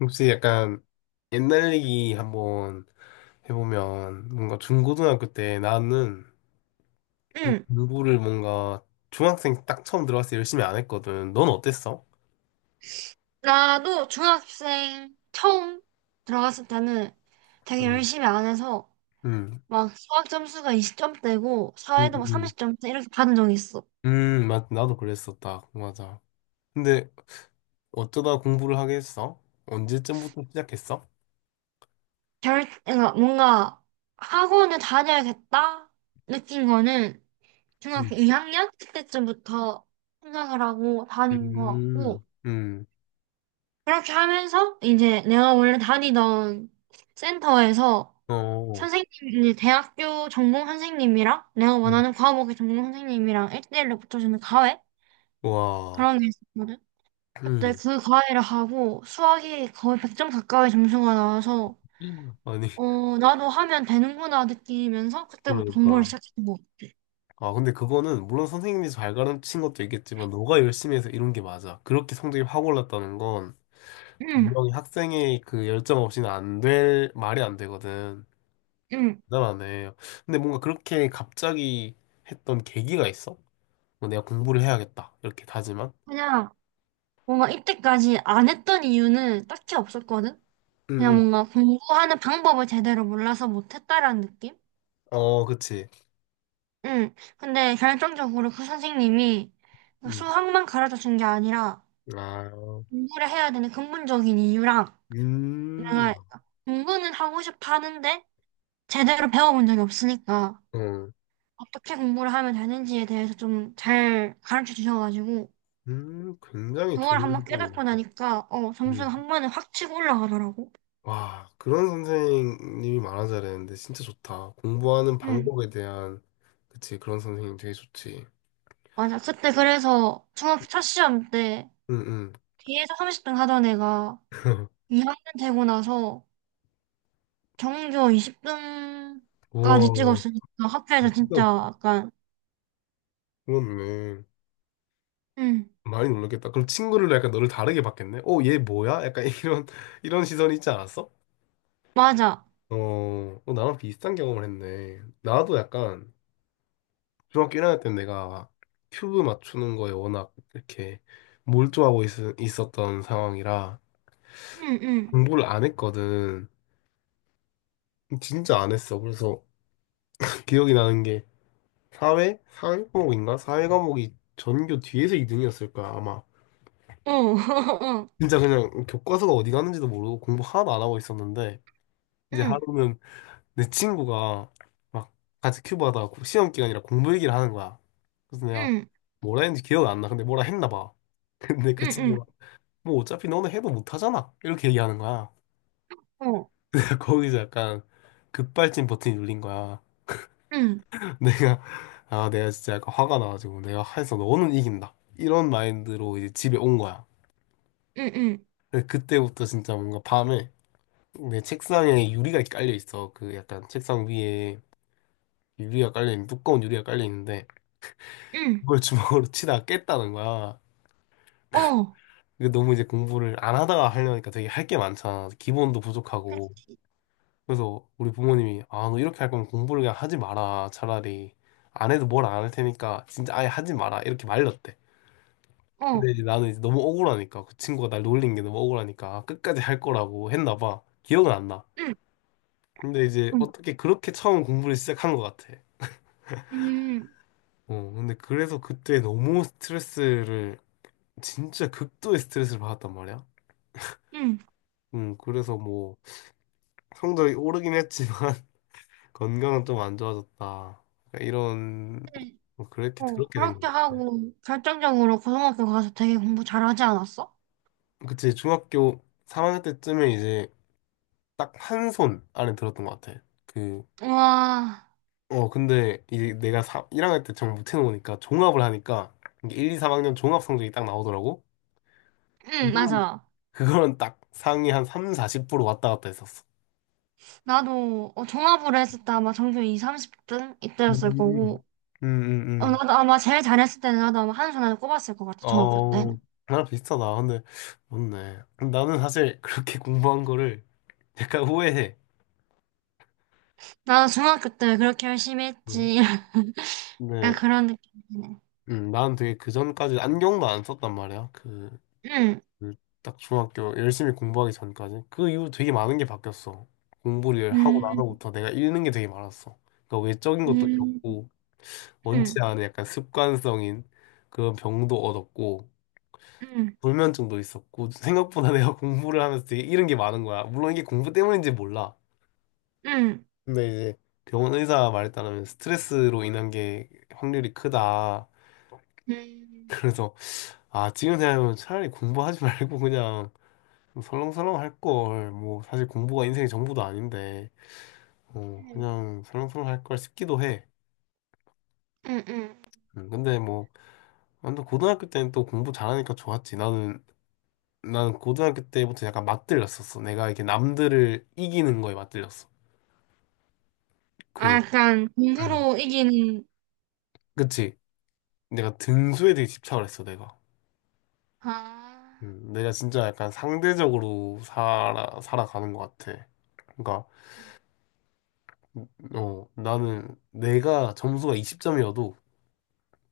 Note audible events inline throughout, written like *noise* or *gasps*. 혹시 약간 옛날 얘기 한번 해보면 뭔가 중고등학교 때 나는 응, 공부를 뭔가 중학생 딱 처음 들어갔을 때 열심히 안 했거든. 넌 어땠어? 나도 중학생 처음 들어갔을 때는 되게 음, 열심히 안 해서 음, 막 수학 점수가 20점대고 음, 사회도 막 음, 30점대 이렇게 받은 적이 있어. 나도 그랬었다. 맞아. 근데 어쩌다 공부를 하게 했어? 언제쯤부터 시작했어? 그러니까 뭔가 학원을 다녀야겠다 느낀 거는 음, 중학교 2학년 그때쯤부터 생각을 하고 다닌 것 같고, 음, 음, 그렇게 하면서 이제 내가 원래 다니던 센터에서 어, 선생님이 대학교 전공 선생님이랑 내가 음. 원하는 과목의 전공 선생님이랑 1대1로 붙여주는 과외? 와, 그런 게 있었거든. 그때 음, 그 과외를 하고 수학이 거의 100점 가까이 점수가 나와서 아니, 어 나도 하면 되는구나 느끼면서 그때부터 공부를 그러니까. 시작했던 것 같아. 아, 근데 그거는 물론 선생님이 잘 가르친 것도 있겠지만 너가 열심히 해서 이룬 게 맞아. 그렇게 성적이 확 올랐다는 건 응, 분명히 학생의 그 열정 없이는 안 될 말이 안 되거든. 응. 대단하네. 근데 뭔가 그렇게 갑자기 했던 계기가 있어? 뭐 내가 공부를 해야겠다. 이렇게 다지만. 그냥 뭔가 이때까지 안 했던 이유는 딱히 없었거든. 응, 그냥 응. 뭔가 공부하는 방법을 제대로 몰라서 못했다라는 느낌? 어, 그치. 응. 근데 결정적으로 그 선생님이 응. 수학만 가르쳐 준 게 아니라 아, 공부를 해야 되는 근본적인 이유랑 음, 내가 공부는 하고 싶어 하는데 제대로 배워본 적이 없으니까 어, 어떻게 공부를 하면 되는지에 대해서 좀 잘 가르쳐 주셔가지고 굉장히 그걸 좋은 한번 부분이네. 깨닫고 나니까 어, 응. 점수가 한 번에 확 치고 올라가더라고. 와, 그런 선생님이 많아져야 되는데 진짜 좋다. 공부하는 응. 방법에 대한 그치 그런 선생님 되게 좋지. 맞아. 그때 그래서 중학교 첫 시험 때 응응. 뒤에서 30등 하던 애가 *laughs* 2학년 되고 나서 정규어 20등까지 우와, 찍었으니까 학교에서 진짜 그건 약간 그렇네. 응, 많이 놀랐겠다. 그럼 친구를 약간 너를 다르게 봤겠네. 어, 얘 뭐야? 약간 *laughs* 이런 시선이 있지 않았어? 맞아. 어, 어, 나랑 비슷한 경험을 했네. 나도 약간 중학교 1학년 때 내가 큐브 맞추는 거에 워낙 이렇게 몰두하고 있었던 상황이라 공부를 안 했거든. 진짜 안 했어. 그래서 *laughs* 기억이 나는 게 사회? 사회 과목인가? 사회 과목이 전교 뒤에서 2등이었을 거야, 아마. 진짜 그냥 교과서가 어디 갔는지도 모르고 공부 하나도 안 하고 있었는데 응응, 이제 어응, 응, 응, 응응어, 응, 응, 응, 응어. 하루는 내 친구가 막 같이 큐브 하다가 시험 기간이라 공부 얘기를 하는 거야. 그래서 내가 뭐라 했는지 기억이 안 나. 근데 뭐라 했나 봐. *laughs* 근데 그 친구가 뭐 어차피 너는 해도 못 하잖아. 이렇게 얘기하는 거야. *laughs* 거기서 약간 급발진 버튼이 눌린 거야. *laughs* 내가 아 내가 진짜 약간 화가 나가지고 내가 해서 너는 이긴다 이런 마인드로 이제 집에 온 거야. 근데 그때부터 진짜 뭔가 밤에 내 책상에 유리가 깔려 있어. 그 약간 책상 위에 유리가 깔려 있는 두꺼운 유리가 깔려 있는데 그걸 주먹으로 *laughs* 치다가 깼다는 거야. 이게 너무 이제 공부를 안 하다가 하려니까 되게 할 게 많잖아. 기본도 부족하고. 그렇지. 그래서 우리 부모님이 아 너 이렇게 할 거면 공부를 그냥 하지 마라. 차라리 안 해도 뭘 안 할 테니까 진짜 아예 하지 마라. 이렇게 말렸대. 근데 이제 나는 이제 너무 억울하니까 그 친구가 날 놀린 게 너무 억울하니까 아, 끝까지 할 거라고 했나 봐. 기억은 안 나. 근데 이제 어응, 응, 응응응응응. 어떻게 그렇게 처음 공부를 시작한 것 같아. 어, 근데 그래서 그때 너무 스트레스를 진짜 극도의 스트레스를 받았단 말이야. *laughs* 그래서 뭐 성적이 오르긴 했지만 *laughs* 건강은 좀 안 좋아졌다. 그러니까 이런 뭐 그렇게 그렇게 된 그렇게 것 같아. 하고 결정적으로 고등학교 가서 되게 공부 잘하지 않았어? 그치 중학교 3학년 때쯤에 이제 딱 한 손 안에 들었던 것 같아. 그 우와. 어, 근데 이 내가 1학년 때 정말 못해놓으니까 종합을 하니까 이게 1, 2, 3학년 종합 성적이 딱 나오더라고. 응, 그건, 맞아. 그거는 딱 상위 한 3, 40% 왔다 갔다 했었어. 나도 어, 종합으로 했을 때 아마 정규어 20, 30등 이때였을 음, 거고, 음, 음, 어, 음. 나도 아마 제일 잘했을 때는 나도 아마 한손 안에 꼽았을 것 같아, 중학교 어, 때는. 나랑 비슷하다. 근데, 맞네. 나는 사실 *laughs* 그렇게 공부한 거를 약간 후회해. 나도 중학교 때 그렇게 열심히 음. 했지. *laughs* 약간 근데, 그런 느낌이네. 나는 되게 그 전까지 안경도 안 썼단 말이야. 응. 음, 딱 중학교 열심히 공부하기 전까지 그 이후 되게 많은 게 바뀌었어. 공부를 하고 음. 나서부터 내가 잃는 게 되게 많았어. 그러니까 외적인 것도 음. 잃었고 음. 원치 음. 않은 약간 습관성인 그런 병도 얻었고 음. 불면증도 있었고 생각보다 *laughs* 내가 공부를 하면서 되게 잃은 게 많은 거야. 물론 이게 공부 때문인지 몰라. 음. 근데 이제 병원 의사 말에 따르면 스트레스로 인한 게 확률이 크다. *laughs* 음. 그래서 아 지금 생각하면 차라리 공부하지 말고 그냥 좀 설렁설렁 할 걸, 뭐, 사실 공부가 인생의 전부도 아닌데, 어, 그냥 설렁설렁 할 걸 싶기도 해. 음. 음. 근데 뭐, 완전 고등학교 때는 또 공부 잘하니까 좋았지. 나는 고등학교 때부터 약간 맞들렸었어. 내가 이렇게 남들을 이기는 거에 맞들렸어. 아, 그, 약간 음. 공부로 이기는, 그치. 내가 등수에 되게 집착을 했어, 내가. 아, 내가 진짜 약간 상대적으로 살아가는 것 같아. 그러니까, 음, 어, 나는 내가 점수가 20점이어도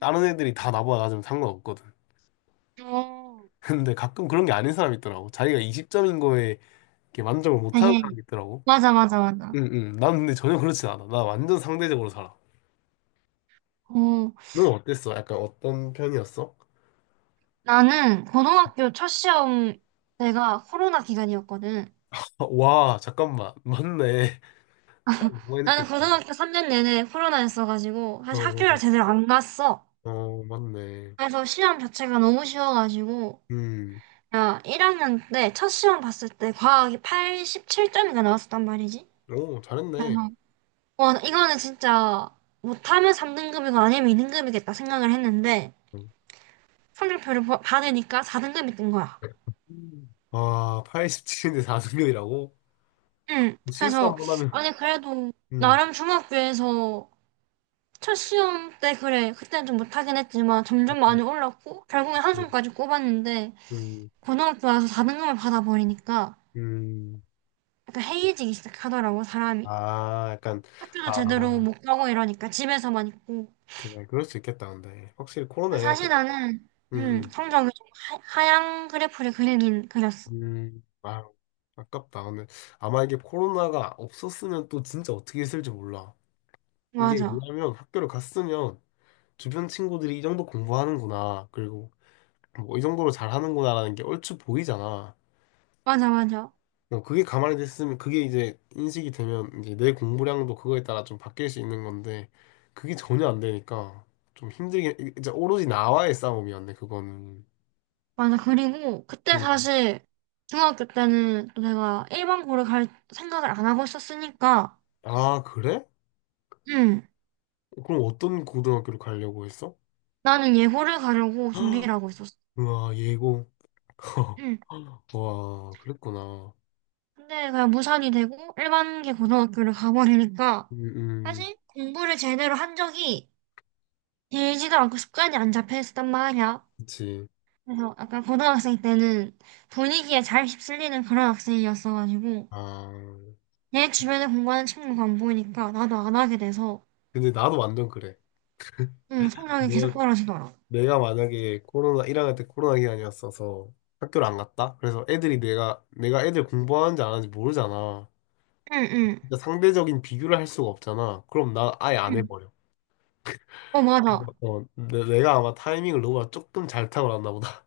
다른 애들이 다 나보다 낮으면 상관없거든. 어, 근데 가끔 그런 게 아닌 사람이 있더라고. 자기가 20점인 거에 이렇게 만족을 못하는 되게, 사람이 있더라고. 맞아, 맞아, 맞아. 응, 응. 난 근데 전혀 그렇진 않아. 나 완전 상대적으로 살아. 어, 넌 어땠어? 약간 어떤 편이었어? *laughs* 나는 고등학교 첫 시험 때가 코로나 기간이었거든. 아, 와, 잠깐만. 맞네. *laughs* 차이 너무 많이 나는 느껴진다. 고등학교 3년 내내 코로나였어가지고 사실 학교를 어, 제대로 안 갔어. 어, 맞네. 그래서 시험 자체가 너무 쉬워가지고 음, 야 1학년 때 첫 시험 봤을 때 과학이 87점인가 나왔었단 말이지. 오, 잘했네. 그래서 와 이거는 진짜 못하면 3등급이고 아니면 2등급이겠다 생각을 했는데 음. 성적표를 받으니까 4등급이 뜬 거야. 아, 87인데 4승률이라고? 응. 실수 그래서 한 번 하면. 아니 그래도 음, 나름 중학교에서 첫 시험 때 그래 그때는 좀 못하긴 했지만 점점 많이 올랐고 결국엔 한 음, 손까지 꼽았는데 음. 고등학교 와서 4등급을 받아버리니까 음. 약간 해이해지기 시작하더라고, 사람이. 아, 약간, 학교도 제대로 아. 못 가고 이러니까 집에서만 있고. 그래, 그럴 수 있겠다, 근데. 확실히 코로나에 사실 나는, 음, 성적이 좀 하향 그래프를 그리긴 그렸어. 아, 아깝다. 오늘 아마 이게 코로나가 없었으면 또 진짜 어떻게 했을지 몰라. 이게 맞아. 뭐냐면 학교를 갔으면 주변 친구들이 이 정도 공부하는구나. 그리고 뭐 이 정도로 잘하는구나라는 게 얼추 보이잖아. 맞아, 맞아. 어, 그게 가만히 됐으면 그게 이제 인식이 되면 이제 내 공부량도 그거에 따라 좀 바뀔 수 있는 건데 그게 전혀 안 되니까 좀 힘들게 이제 오로지 나와의 싸움이었네, 그거는. 맞아. 그리고 그때 음. 사실 중학교 때는 또 내가 일반고를 갈 생각을 안 하고 있었으니까, 아, 그래? 음, 그럼 어떤 고등학교를 가려고 했어? 나는 예고를 가려고 준비를 *gasps* 하고 있었어. 우와, 예고. *laughs* 음. 와, 그랬구나. 근데 그냥 무산이 되고 일반계 고등학교를 가버리니까 음, 음, 사실 공부를 제대로 한 적이 길지도 않고 습관이 안 잡혀 있었단 말이야. 그치. 그래서 약간 고등학생 때는 분위기에 잘 휩쓸리는 그런 학생이었어가지고 아, 내 주변에 공부하는 친구가 안 보이니까 나도 안 하게 돼서 근데 나도 완전 그래. 응, 성적이 내가, 계속 떨어지더라. 내가 만약에 코로나, 1학년 때 코로나 기간이었어서 학교를 안 갔다? 그래서 애들이 내가 애들 공부하는지 안 하는지 모르잖아. 응, 응, 진짜 상대적인 비교를 할 수가 없잖아. 그럼 나 아예 안 응. 해버려. 어, 맞아. 어, 내가 아마 타이밍을 너보다 조금 잘 타고 났나 보다.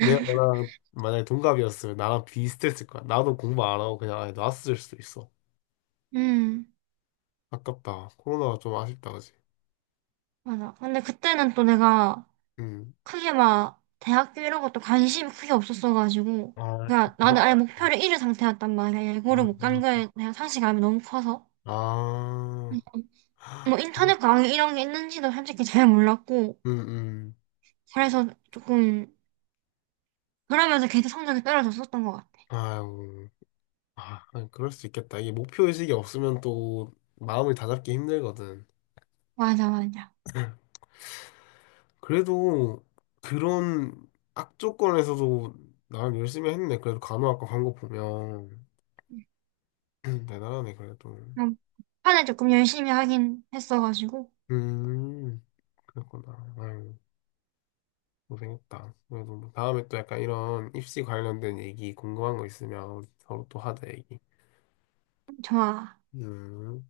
내가 너랑 만약에 동갑이었으면 나랑 비슷했을 거야. 나도 공부 안 하고 그냥 아예 놨을 수도 있어. 응, 아깝다. 코로나가 좀 아쉽다, 그지? 맞아. 근데 그때는 또 내가 응 크게 막 대학교 이런 것도 관심이 크게 없었어가지고 아, 그러니까 그랬 나는 아예 어, 구 목표를 잃은 상태였단 말이야. 예고를 못 간 거에 대한 상실감이 너무 커서 아, 음, 뭐 인터넷 강의 이런 게 있는지도 솔직히 잘 몰랐고 음, 음. 그래서 조금 그러면서 계속 성적이 떨어졌었던 것 같아. 아유, 아, 아니, 그럴 수 있겠다. 이게 목표의식이 없으면 또 마음을 다잡기 힘들거든. 맞아, 맞아. 그래도 그런 악조건에서도 나름 열심히 했네. 그래도 간호학과 간 거 보면. *clears throat* 대단하네, 그래도. 그럼 판에 조금 열심히 하긴 했어가지고 음. 그렇구나. 아유, 고생했다. 그래도 뭐 다음에 또 약간 이런 입시 관련된 얘기 궁금한 거 있으면 우리 서로 또 하자, 얘기. 좋아. 음.